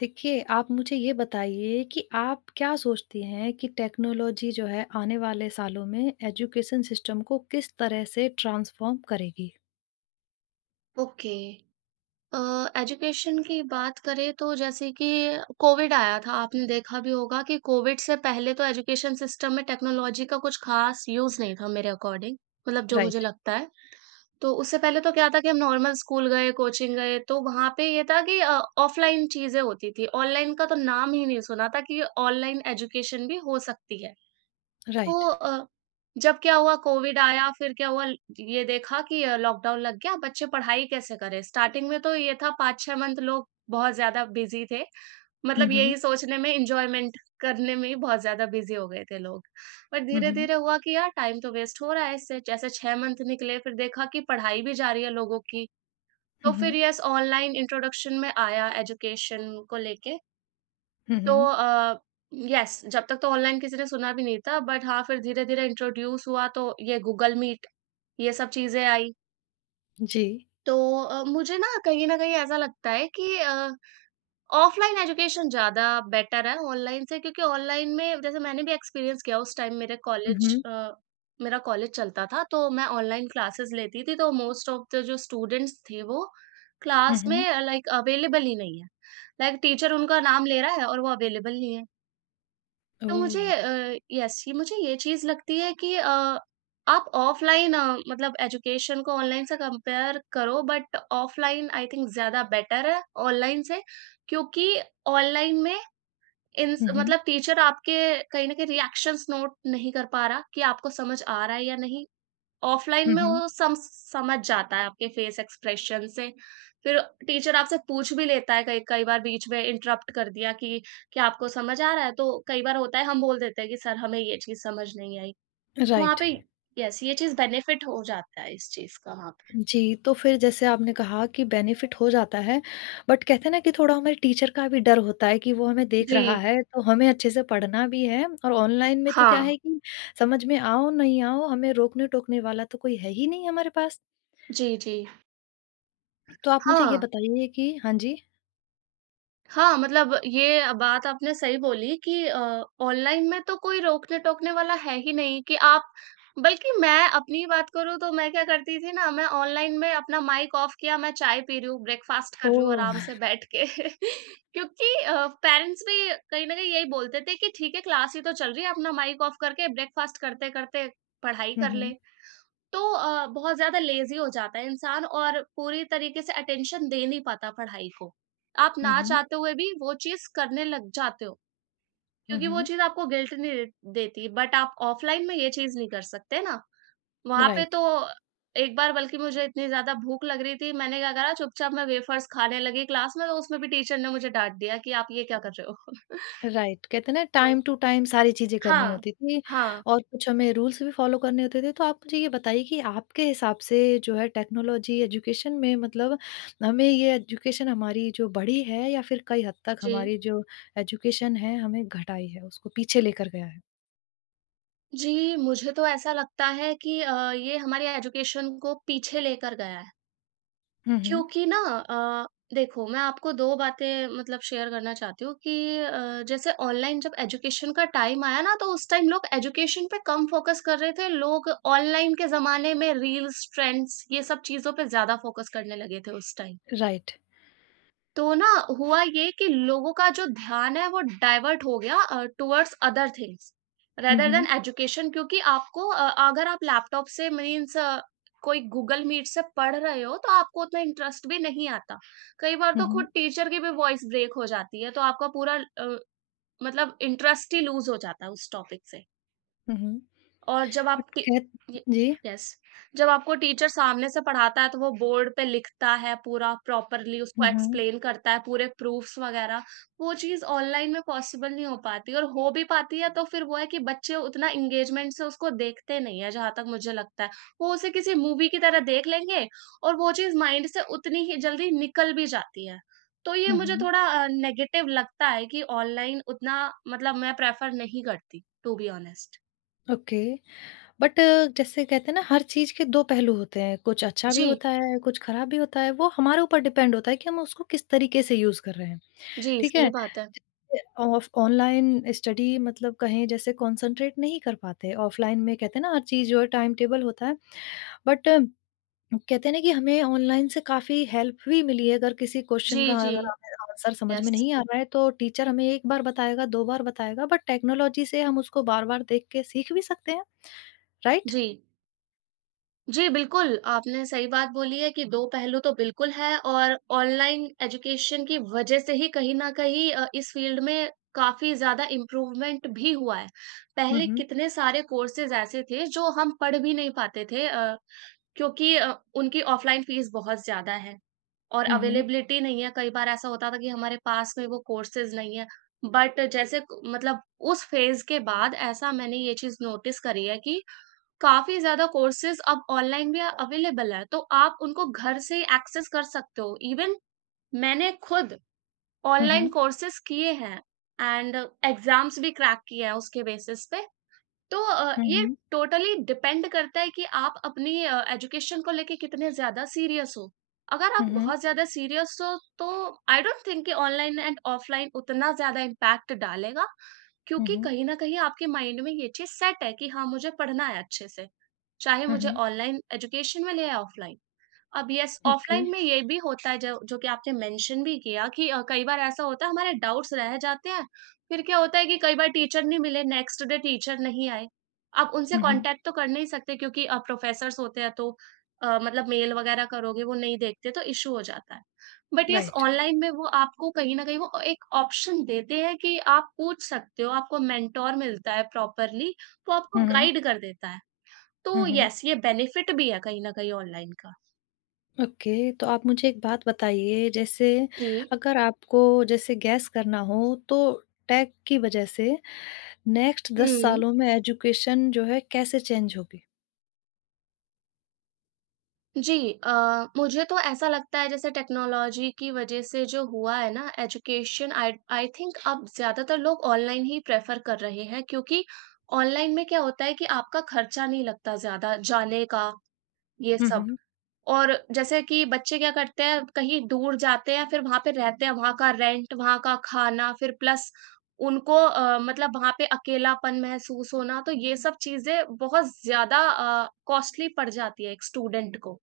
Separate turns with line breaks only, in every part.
देखिए, आप मुझे ये बताइए कि आप क्या सोचती हैं कि टेक्नोलॉजी जो है आने वाले सालों में एजुकेशन सिस्टम को किस तरह से ट्रांसफ़ॉर्म करेगी?
ओके। अ, एजुकेशन की बात करें तो जैसे कि कोविड आया था, आपने देखा भी होगा कि कोविड से पहले तो एजुकेशन सिस्टम में टेक्नोलॉजी का कुछ ख़ास यूज़ नहीं था मेरे अकॉर्डिंग, मतलब जो मुझे
राइट,
लगता है। तो उससे पहले तो क्या था कि हम नॉर्मल स्कूल गए, कोचिंग गए, तो वहाँ पे ये था कि ऑफ़लाइन चीज़ें होती थी। ऑनलाइन का तो नाम ही नहीं सुना था कि ऑनलाइन एजुकेशन भी हो सकती है।
राइट।
तो जब क्या हुआ कोविड आया फिर क्या हुआ ल ये देखा कि लॉकडाउन लग गया बच्चे पढ़ाई कैसे करें? स्टार्टिंग में तो ये था 5-6 मंथ लोग बहुत ज़्यादा बिज़ी थे।
हुँ,
मतलब
हुँ।
यही सोचने में एन्जॉयमेंट करने में ही बहुत ज़्यादा बिज़ी हो गए थे लोग। बट
हुँ, हुँ।
धीरे-धीरे हुआ कि यार टाइम तो वेस्ट हो रहा है इससे। जैसे 6 मंथ निकले फिर देखा कि पढ़ाई भी जा रही है लोगों की। तो
हुँ,
फिर
हुँ।
यस ऑनलाइन इंट्रोडक्शन में आया एजुकेशन को लेके।
हुँ,
तो
हुँ।
यस जब तक तो ऑनलाइन किसी ने सुना भी नहीं था बट हाँ फिर धीरे-धीरे इंट्रोड्यूस हुआ तो ये गूगल मीट ये सब चीज़ें आई।
जी।
तो मुझे ना कहीं न कहीं ऐसा लगता है कि ऑफलाइन एजुकेशन ज़्यादा बेटर है ऑनलाइन से क्योंकि ऑनलाइन में जैसे मैंने भी एक्सपीरियंस किया उस टाइम मेरे
हुँ,
कॉलेज
हुँ।
मेरा कॉलेज चलता था तो मैं ऑनलाइन क्लासेस लेती थी तो मोस्ट ऑफ द जो स्टूडेंट्स थे वो
हुँ,
क्लास में
हुँ।
लाइक अवेलेबल ही नहीं है। लाइक टीचर उनका नाम ले रहा है और वो अवेलेबल नहीं है। तो मुझे
ओह!
यस ये मुझे ये चीज़ लगती है कि आप ऑफ़लाइन मतलब एजुकेशन को ऑनलाइन से कंपेयर करो बट ऑफ़लाइन आई थिंक ज़्यादा बेटर है ऑनलाइन से क्योंकि ऑनलाइन में इन
हुँ, हुँ।
मतलब टीचर आपके कहीं न कहीं रिएक्शंस नोट नहीं कर पा रहा कि आपको समझ आ रहा है या नहीं। ऑफलाइन
हुँ,
में
हुँ।
वो सम समझ जाता है आपके फेस एक्सप्रेशन से। फिर टीचर आपसे पूछ भी लेता है कई कई बार बीच में इंटरप्ट कर दिया कि, "क्या आपको समझ आ रहा है?" तो कई बार होता है हम बोल देते हैं कि सर हमें ये चीज़ समझ नहीं आई। वहाँ
राइट।
पे यस, ये चीज़ बेनिफिट हो जाता है इस चीज़ का वहाँ पे।
जी, तो फिर जैसे आपने कहा कि बेनिफिट हो जाता है, बट कहते हैं ना कि थोड़ा हमारे टीचर का भी डर होता है कि वो हमें देख
जी।
रहा है, तो हमें अच्छे से पढ़ना भी है और ऑनलाइन में तो क्या
हाँ।
है कि समझ में आओ, नहीं आओ, हमें रोकने-टोकने वाला तो कोई है ही नहीं हमारे पास।
जी, जी।
तो आप मुझे ये
हाँ।
बताइए कि हाँ जी।
हाँ, मतलब ये बात आपने सही बोली कि ऑनलाइन में तो कोई रोकने-टोकने वाला है ही नहीं कि आप बल्कि मैं अपनी बात करूँ तो मैं क्या करती थी ना, मैं ऑनलाइन में अपना माइक ऑफ किया, मैं चाय पी रही हूँ, ब्रेकफ़ास्ट कर रही हूँ आराम
ओह!
से बैठ के। क्योंकि पेरेंट्स भी कहीं न कहीं यही बोलते थे कि ठीक है क्लास ही तो चल रही है, अपना माइक ऑफ करके ब्रेकफ़ास्ट करते-करते पढ़ाई
हुँ,
कर ले।
हुँ।
तो बहुत ज़्यादा लेज़ी हो जाता है इंसान और पूरी तरीके से अटेंशन दे नहीं पाता पढ़ाई को। आप
हुँ,
ना
हुँ।
चाहते हुए भी वो चीज़ करने लग जाते हो,
हुँ,
क्योंकि वो
हुँ।
चीज़ आपको गिल्ट नहीं दे देती। बट आप ऑफ़लाइन में ये चीज़ नहीं कर सकते ना। वहाँ पे
राइट।
तो एक बार बल्कि मुझे इतनी ज़्यादा भूख लग रही थी, मैंने क्या करा चुपचाप मैं वेफ़र्स खाने लगी क्लास में, तो उसमें भी टीचर ने मुझे डाँट दिया कि आप ये क्या कर रहे हो?
राइट, कहते हैं ना
तो
टाइम टू टाइम सारी चीज़ें करनी
हाँ।
होती थी
हाँ,
और कुछ हमें रूल्स भी फ़ॉलो करने होते थे। तो आप मुझे ये बताइए कि आपके हिसाब से जो है टेक्नोलॉजी एजुकेशन में मतलब हमें ये एजुकेशन हमारी जो बढ़ी है या फिर कई हद तक
जी।
हमारी जो एजुकेशन है हमें घटाई है, उसको पीछे लेकर गया है?
जी, मुझे तो ऐसा लगता है कि ये हमारे एजुकेशन को पीछे लेकर गया है।
हुँ, हुँ।
क्योंकि ना अ, देखो मैं आपको 2 बातें मतलब शेयर करना चाहती हूँ कि जैसे ऑनलाइन जब एजुकेशन का टाइम आया ना, तो उस टाइम लोग एजुकेशन पे कम फ़ोकस कर रहे थे। लोग ऑनलाइन के ज़माने में रील्स, ट्रेंड्स ये सब चीज़ों पे ज़्यादा फ़ोकस करने लगे थे उस टाइम।
राइट।
तो ना हुआ ये कि लोगों का जो ध्यान है वो डाइवर्ट हो गया towards other things
hmm,
rather than
hmm.
Education क्योंकि आपको अगर आप लैपटॉप से मीन्स कोई गूगल मीट से पढ़ रहे हो तो आपको उतना इंटरेस्ट भी नहीं आता। कई बार
हुँ,
तो खुद
हुँ।
टीचर की भी वॉइस ब्रेक हो जाती है तो आपका पूरा मतलब इंटरेस्ट ही लूज हो जाता है उस टॉपिक से।
हुँ, हुँ।
और जब आप
बट
टी
कह
ये
जी।
यस, जब आपको टीचर सामने से पढ़ाता है, तो वो बोर्ड पे लिखता है पूरा प्रॉपरली, उसको
हुँ, हुँ।
एक्सप्लेन करता है, पूरे प्रूफ्स वगैरह, वो चीज़ ऑनलाइन में पॉसिबल नहीं हो पाती और हो भी पाती है, तो फिर वो है कि बच्चे उतना एंगेजमेंट से उसको देखते नहीं है, जहाँ तक मुझे लगता है। वो उसे किसी मूवी की तरह देख लेंगे और वो चीज़ माइंड से उतनी ही जल्दी निकल भी जाती है। तो ये
हुँ,
मुझे
हुँ।
थोड़ा नेगेटिव लगता है कि ऑनलाइन उतना मतलब मैं प्रेफ़र नहीं करती, to be honest.
Okay. But जैसे कहते हैं ना हर चीज के दो पहलू होते हैं कुछ अच्छा भी
जी।
होता है कुछ खराब भी होता है वो हमारे ऊपर डिपेंड होता है कि हम उसको किस तरीके से यूज कर रहे हैं
जी,
ठीक
सही
है
बात है।
ऑनलाइन स्टडी मतलब कहें जैसे कंसंट्रेट नहीं कर पाते ऑफलाइन में कहते हैं ना हर चीज जो है टाइम टेबल होता है बट कहते हैं ना कि हमें ऑनलाइन से काफी हेल्प भी मिली है अगर किसी
जी,
क्वेश्चन का
जी।
अगर आंसर समझ में
यस।
नहीं आ रहा है तो टीचर हमें एक बार बताएगा दो बार बताएगा बट टेक्नोलॉजी से हम उसको बार बार देख के सीख भी सकते हैं राइट।
जी। जी, बिल्कुल, आपने सही बात बोली है कि 2 पहलू तो बिल्कुल है और ऑनलाइन एजुकेशन की वजह से ही कहीं न कहीं इस फ़ील्ड में काफ़ी ज़्यादा इम्प्रूवमेंट भी हुआ है। पहले
हम्म।
कितने सारे कोर्सेज़ ऐसे थे जो हम पढ़ भी नहीं पाते थे क्योंकि उनकी ऑफ़लाइन फ़ीस बहुत ज़्यादा है। और
Mhm.
अवेलेबिलिटी नहीं है, कई बार ऐसा होता था कि हमारे पास में वो कोर्सेज़ नहीं है। बट जैसे क मतलब उस फ़ेज़ के बाद ऐसा मैंने ये चीज़ नोटिस करी है कि काफ़ी ज़्यादा कोर्सेज़ अब ऑनलाइन भी अवेलेबल है, तो आप उनको घर से एक्सेस कर सकते हो। इवन मैंने खुद ऑनलाइन
Mhm.
कोर्सेज़ किए हैं एंड एग्ज़ाम्स भी क्रैक किए हैं उसके बेसिस पे। तो ये
Mhm.
टोटली डिपेंड करता है कि आप अपनी एजुकेशन को लेके कितने ज्यादा सीरियस हो। अगर आप
Mhm.
बहुत ज्यादा सीरियस हो तो आई डोंट थिंक कि ऑनलाइन एंड ऑफलाइन उतना ज्यादा इम्पैक्ट डालेगा क्योंकि
Mhm.
कहीं ना कहीं आपके माइंड में ये चीज सेट है कि हाँ मुझे पढ़ना है अच्छे से, चाहे मुझे
Mhm.
ऑनलाइन एजुकेशन मिले या ऑफलाइन। अब यस
ओके।
ऑफलाइन में ये भी होता है जो जो कि आपने मेंशन भी किया कि कई बार ऐसा होता है हमारे डाउट्स रह जाते हैं। फिर क्या होता है कि कई बार टीचर नहीं मिले नेक्स्ट डे टीचर नहीं आए, आप उनसे
हुँ,
कांटेक्ट तो कर नहीं सकते क्योंकि प्रोफेसर्स होते हैं तो मतलब मेल वगैरह करोगे वो नहीं देखते तो इशू हो जाता है। But yes
right.
ऑनलाइन में वो आपको कहीं ना कहीं वो एक ऑप्शन देते हैं कि आप पूछ सकते हो, आपको मेंटोर मिलता है प्रॉपरली, वो आपको
हुँ,
गाइड कर देता है। तो
हुँ,
यस ये बेनिफिट भी है कहीं ना कहीं ऑनलाइन का।
ओके, तो आप मुझे एक बात बताइए जैसे
जी।
अगर आपको जैसे गैस करना हो तो टेक की वज़ह से नेक्स्ट 10
हुँ।
सालों में एजुकेशन जो है कैसे चेंज होगी?
जी, मुझे तो ऐसा लगता है जैसे टेक्नोलॉजी की वजह से जो हुआ है ना एजुकेशन आई आई थिंक अब ज़्यादातर लोग ऑनलाइन ही प्रेफ़र कर रहे हैं क्योंकि ऑनलाइन में क्या होता है कि आपका खर्चा नहीं लगता ज़्यादा जाने का, ये
हुँ,
सब।
हुँ।
और जैसे कि बच्चे क्या करते हैं, कहीं दूर जाते हैं, फिर वहाँ पे रहते हैं, वहाँ का रेंट, वहाँ का खाना, फिर प्लस उनको मतलब वहाँ पे अकेलापन महसूस होना, तो ये सब चीज़ें बहुत ज़्यादा कॉस्टली पड़ जाती है एक स्टूडेंट को।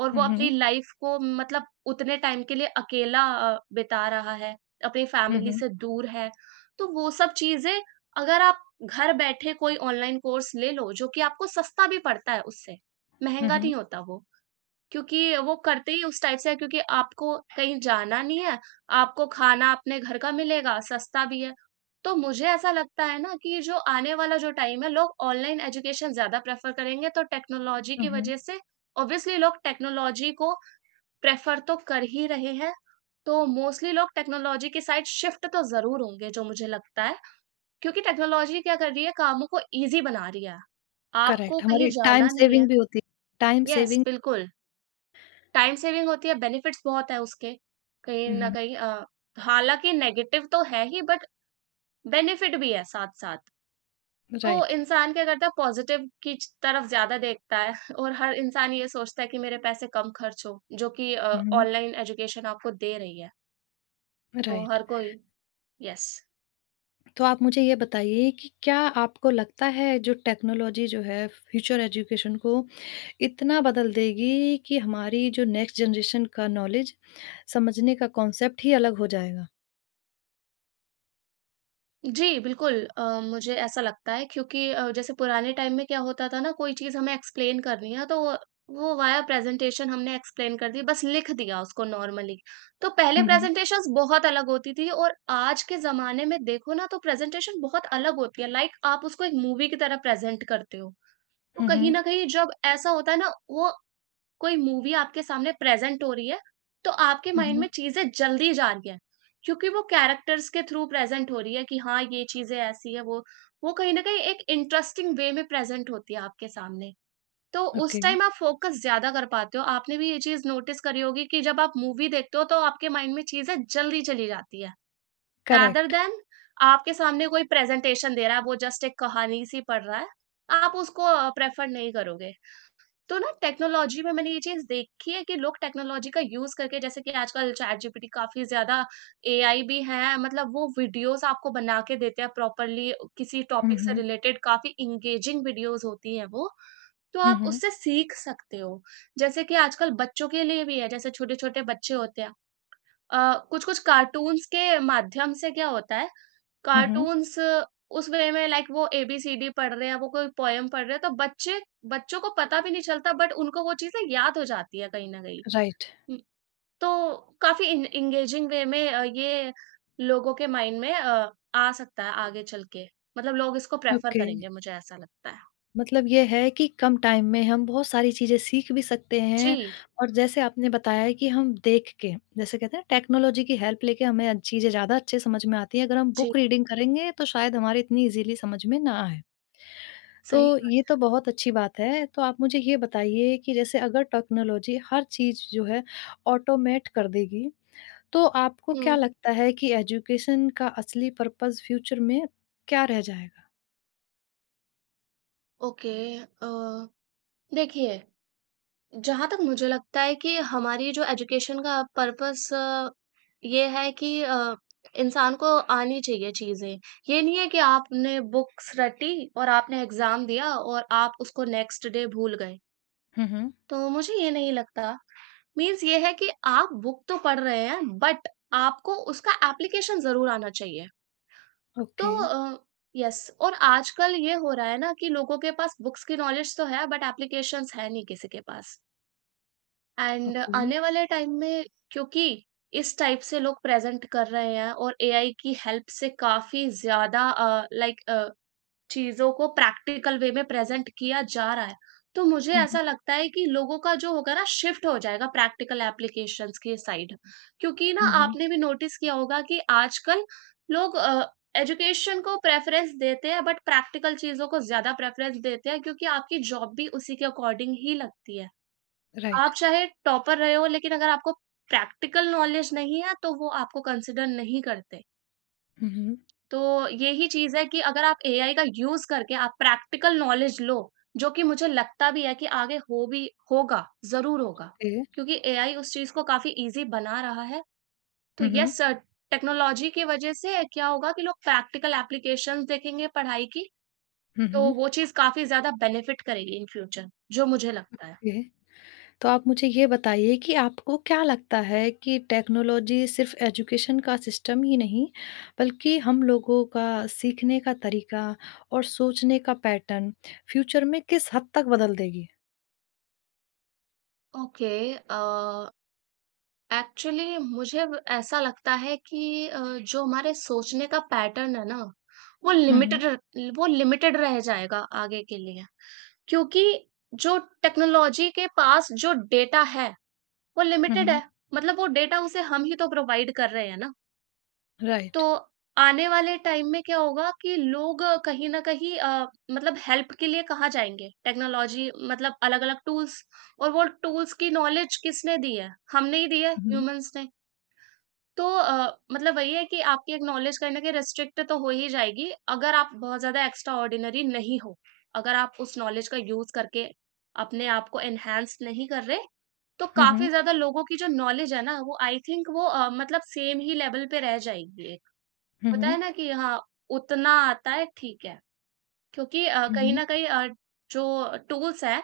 और
हुँ,
वो अपनी
हुँ।
लाइफ को मतलब उतने टाइम के लिए अकेला बिता रहा है, अपनी
हुँ,
फैमिली
हुँ।
से दूर है। तो वो सब चीज़ें अगर आप घर बैठे कोई ऑनलाइन कोर्स ले लो, जो कि आपको सस्ता भी पड़ता है उससे,
हुँ,
महँगा नहीं
हुँ।
होता वो। क्योंकि वो करते ही उस टाइप से हैं क्योंकि आपको कहीं जाना नहीं है, आपको खाना अपने घर का मिलेगा, सस्ता भी है। तो मुझे ऐसा लगता है ना कि जो आने वाला जो टाइम है लोग ऑनलाइन एजुकेशन ज़्यादा प्रेफ़र करेंगे तो टेक्नोलॉजी
हुँ,
की
हुँ।
वज़ह से ऑब्वियसली लोग टेक्नोलॉजी को प्रेफ़र तो कर ही रहे हैं। तो मोस्टली लोग टेक्नोलॉजी की साइड शिफ्ट तो ज़रूर होंगे जो मुझे लगता है, क्योंकि टेक्नोलॉजी क्या कर रही है कामों को ईज़ी बना रही है। आपको
करेक्ट
कहीं
हमारी टाइम
जाना नहीं है।
सेविंग भी होती है। Time
yes,
saving.
बिल्कुल। टाइम सेविंग होती है, बेनिफिट्स बहुत है उसके, कहीं न
हुँ,
कहीं हालाँकि नेगेटिव तो है ही बट बेनिफिट भी है साथ-साथ। तो
राइट।
इंसान क्या करता है पॉज़िटिव की च तरफ ज़्यादा देखता है और हर इंसान ये सोचता है कि मेरे पैसे कम खर्च हो, जो कि
हुँ,
ऑनलाइन एजुकेशन आपको दे रही है। तो
राइट।
हर कोई यस।
तो आप मुझे ये बताइए कि क्या आपको लगता है जो टेक्नोलॉजी जो है फ्यूचर एजुकेशन को इतना बदल देगी कि हमारी जो नेक्स्ट जनरेशन का नॉलेज समझने का कॉन्सेप्ट ही अलग हो जाएगा?
जी, बिल्कुल मुझे ऐसा लगता है क्योंकि जैसे पुराने टाइम में क्या होता था ना कोई चीज़ हमें एक्सप्लेन करनी है तो वो वाया प्रेज़ेंटेशन हमने एक्सप्लेन कर दी, बस लिख दिया उसको नॉर्मली। तो पहले
हुँ, हुँ।
प्रेज़ेंटेशंस बहुत अलग होती थी और आज के ज़माने में देखो ना तो प्रेज़ेंटेशन बहुत अलग होती है, लाइक आप उसको एक मूवी की तरह प्रेज़ेंट करते हो। तो
हुँ,
कहीं
हुँ।
न कहीं जब ऐसा होता है ना वो कोई मूवी आपके सामने प्रेज़ेंट हो रही है, तो आपके
हुँ,
माइंड में
हुँ।
चीज़ें जल्दी जा रही हैं, क्योंकि वो कैरेक्टर्स के थ्रू प्रेज़ेंट हो रही है कि हाँ, ये चीज़ें ऐसी हैं, वो कहीं न कहीं एक इंटरेस्टिंग वे में प्रेज़ेंट होती है आपके सामने। तो उस
ओके,
टाइम आप फ़ोकस ज़्यादा कर पाते हो। आपने भी ये चीज़ नोटिस करी होगी कि जब आप मूवी देखते हो, तो आपके माइंड में चीज़ें जल्दी चली जाती है, रादर
करेक्ट।
दैन आपके सामने कोई प्रेज़ेंटेशन दे रहा है, वो जस्ट एक कहानी सी पढ़ रहा है, आप उसको प्रेफ़र नहीं करोगे। तो ना टेक्नोलॉजी में मैंने ये चीज़ देखी है कि लोग टेक्नोलॉजी का यूज़ करके जैसे कि आजकल चैट जीपीटी काफ़ी ज़्यादा एआई भी है, मतलब वो वीडियोस आपको बना के देते हैं प्रॉपर्ली, किसी
हुँ,
टॉपिक से
हुँ।
रिलेटेड काफ़ी एंगेजिंग वीडियोस होती हैं वो, तो
हुँ,
आप
हुँ।
उससे सीख सकते हो। जैसे कि आजकल बच्चों के लिए भी है, जैसे छोटे-छोटे बच्चे होते हैं, अ, कुछ-कुछ कार्टून्स के माध्यम से क्या होता है,
हुँ, हुँ।
कार्टून्स उस वे में, लाइक वो एबीसीडी पढ़ रहे हैं, वो कोई पोएम पढ़ रहे हैं, तो बच्चे बच्चों को पता भी नहीं चलता बट उनको वो चीज़ें याद हो जाती है कहीं न कहीं।
राइट,
हुँ, तो काफ़ी एन एंगेजिंग वे में ये लोगों के माइंड में आ सकता है आगे चल के। मतलब लोग इसको प्रेफ़र
ओके।
करेंगे, मुझे ऐसा लगता है।
मतलब ये है कि कम टाइम में हम बहुत सारी चीज़ें सीख भी सकते हैं
जी,
और जैसे आपने बताया कि हम देख के जैसे कहते हैं टेक्नोलॉजी की हेल्प लेके हमें अच्छी चीज़ें ज़्यादा अच्छे समझ में आती है अगर हम
जी,
बुक रीडिंग करेंगे तो शायद हमारे इतनी इजीली समझ में ना आए तो
सही बात।
ये तो बहुत अच्छी बात है तो आप मुझे ये बताइए कि जैसे अगर टेक्नोलॉजी हर चीज़ जो है ऑटोमेट कर देगी तो आपको क्या
हुँ,
लगता है कि एजुकेशन का असली पर्पस फ्यूचर में क्या रह जाएगा।
ओके, अ, देखिए, जहाँ तक मुझे लगता है कि हमारी जो एजुकेशन का पर्पस, ये है कि इंसान को आनी चाहिए चीज़ें। ये नहीं है कि आपने बुक्स रटी और आपने एग्ज़ाम दिया और आप उसको नेक्स्ट डे भूल गए।
हम्म, हम्म।
तो मुझे ये नहीं लगता। मीन्स ये है कि आप बुक तो पढ़ रहे हैं बट आपको उसका एप्लीकेशन ज़रूर आना चाहिए। तो
ओके।
यस, और आजकल ये हो रहा है ना कि लोगों के पास बुक्स की नॉलेज तो है बट एप्लीकेशंस है नहीं किसी के पास। And
okay.
आने वाले टाइम में, क्योंकि इस टाइप से लोग प्रेज़ेंट कर रहे हैं और एआई की हेल्प से काफ़ी ज़्यादा चीज़ों को प्रैक्टिकल वे में प्रेज़ेंट किया जा रहा है। तो मुझे
हम्म,
ऐसा लगता है कि लोगों का जो होगा ना शिफ्ट हो जाएगा प्रैक्टिकल एप्लीकेशंस की साइड। क्योंकि ना
हम्म।
आपने भी नोटिस किया होगा कि आजकल लोग एजुकेशन को प्रेफ़रेंस देते हैं बट प्रैक्टिकल चीज़ों को ज़्यादा प्रेफ़रेंस देते हैं, क्योंकि आपकी जॉब भी उसी के अकॉर्डिंग ही लगती है।
राइट।
आप चाहे टॉपर रहे हो लेकिन अगर आपको प्रैक्टिकल नॉलेज नहीं है तो वो आपको कंसिडर नहीं करते।
हुँ, हुँ।
तो यही चीज़ है कि अगर आप एआई का यूज़ करके आप प्रैक्टिकल नॉलेज लो, जो कि मुझे लगता भी है कि आगे हो भी होगा, ज़रूर होगा।
ओके।
क्योंकि एआई उस चीज़ को काफ़ी ईज़ी बना रहा है। तो
हुँ, हुँ।
येस सर, टेक्नोलॉजी की वज़ह से क्या होगा कि लोग प्रैक्टिकल एप्लीकेशंस देखेंगे पढ़ाई की,
हुँ,
तो
हुँ।
वो चीज़ काफ़ी ज़्यादा बेनिफिट करेगी इन फ्यूचर, जो मुझे लगता है।
ओके। तो आप मुझे ये बताइए कि आपको क्या लगता है कि टेक्नोलॉजी सिर्फ़ एजुकेशन का सिस्टम ही नहीं, बल्कि हम लोगों का सीखने का तरीका और सोचने का पैटर्न फ्यूचर में किस हद तक बदल देगी?
ओके, अ, एक्चुअली मुझे व ऐसा लगता है कि जो हमारे सोचने का पैटर्न है ना, वो
हुँ, हुँ।
लिमिटेड र वो लिमिटेड रह जाएगा आगे के लिए। क्योंकि जो टेक्नोलॉजी के पास जो डेटा है, वो
हुँ,
लिमिटेड
हुँ।
है। मतलब वो डेटा उसे हम ही तो प्रोवाइड कर रहे हैं ना। तो
राइट।
आने वाले टाइम में क्या होगा कि लोग अ, कहीं न कहीं अ, मतलब हेल्प के लिए कहाँ जाएँगे? टेक्नोलॉजी मतलब अलग-अलग टूल्स, और वो टूल्स की नॉलेज किसने दी है? हमने ही दी है,
हुँ, हुँ।
ह्यूमन्स ने। तो मतलब वही है कि आपकी एक्नॉलेज कहीं न कहीं रिस्ट्रिक्ट तो हो ही जाएगी, अगर आप बहुत ज़्यादा एक्स्ट्रा ऑर्डिनरी नहीं हो। अगर आप उस नॉलेज का यूज़ करके अपने आप को एनहांस नहीं कर रहे, तो
हुँ,
काफ़ी
हुँ।
ज़्यादा लोगों की जो नॉलेज है ना, वो आई थिंक वो मतलब सेम ही लेवल पे रह जाएगी। एक
हुँ,
होता
हुँ।
है ना कि हाँ, उतना आता है, ठीक है। क्योंकि अ,
हुँ,
कहीं
हुँ।
न कहीं अ, जो टूल्स हैं,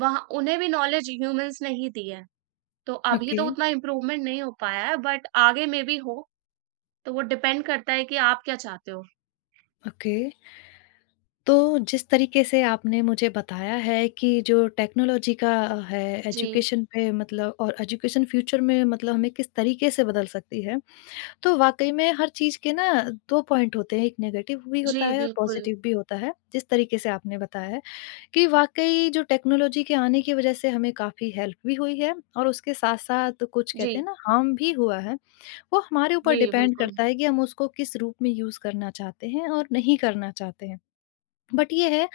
वहाँ उन्हें भी नॉलेज ह्यूमन्स ने ही दी है। तो अभी
ओके,
तो उतना इम्प्रूवमेंट नहीं हो पाया है, बट आगे मे बी हो। तो वो डिपेंड करता है कि आप क्या चाहते हो।
ओके। तो जिस तरीके से आपने मुझे बताया है कि जो टेक्नोलॉजी का है
जी,
एजुकेशन पे मतलब और एजुकेशन फ्यूचर में मतलब हमें किस तरीके से बदल सकती है तो वाकई में हर चीज़ के ना 2 पॉइंट होते हैं एक नेगेटिव भी होता
जी,
है और
बिल्कुल।
पॉजिटिव भी होता है जिस तरीके से आपने बताया है कि वाकई जो टेक्नोलॉजी के आने की वजह से हमें काफ़ी हेल्प भी हुई है और उसके साथ-साथ कुछ कहते
जी,
हैं ना हार्म भी हुआ है। वो हमारे ऊपर
जी,
डिपेंड
बिल्कुल।
करता है कि हम उसको किस रूप में यूज़ करना चाहते हैं और नहीं करना चाहते हैं। बट ये है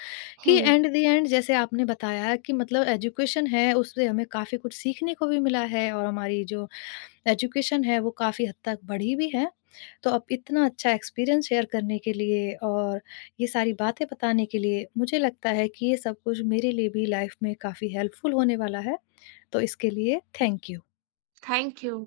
कि
हुँ,
एंड द एंड जैसे आपने बताया कि मतलब एजुकेशन है उससे हमें काफ़ी कुछ सीखने को भी मिला है और हमारी जो एजुकेशन है वो काफ़ी हद तक बढ़ी भी है। तो अब इतना अच्छा एक्सपीरियंस शेयर करने के लिए और ये सारी बातें बताने के लिए मुझे लगता है कि ये सब कुछ मेरे लिए भी लाइफ में काफ़ी हेल्पफुल होने वाला है। तो इसके लिए थैंक यू।
Thank you.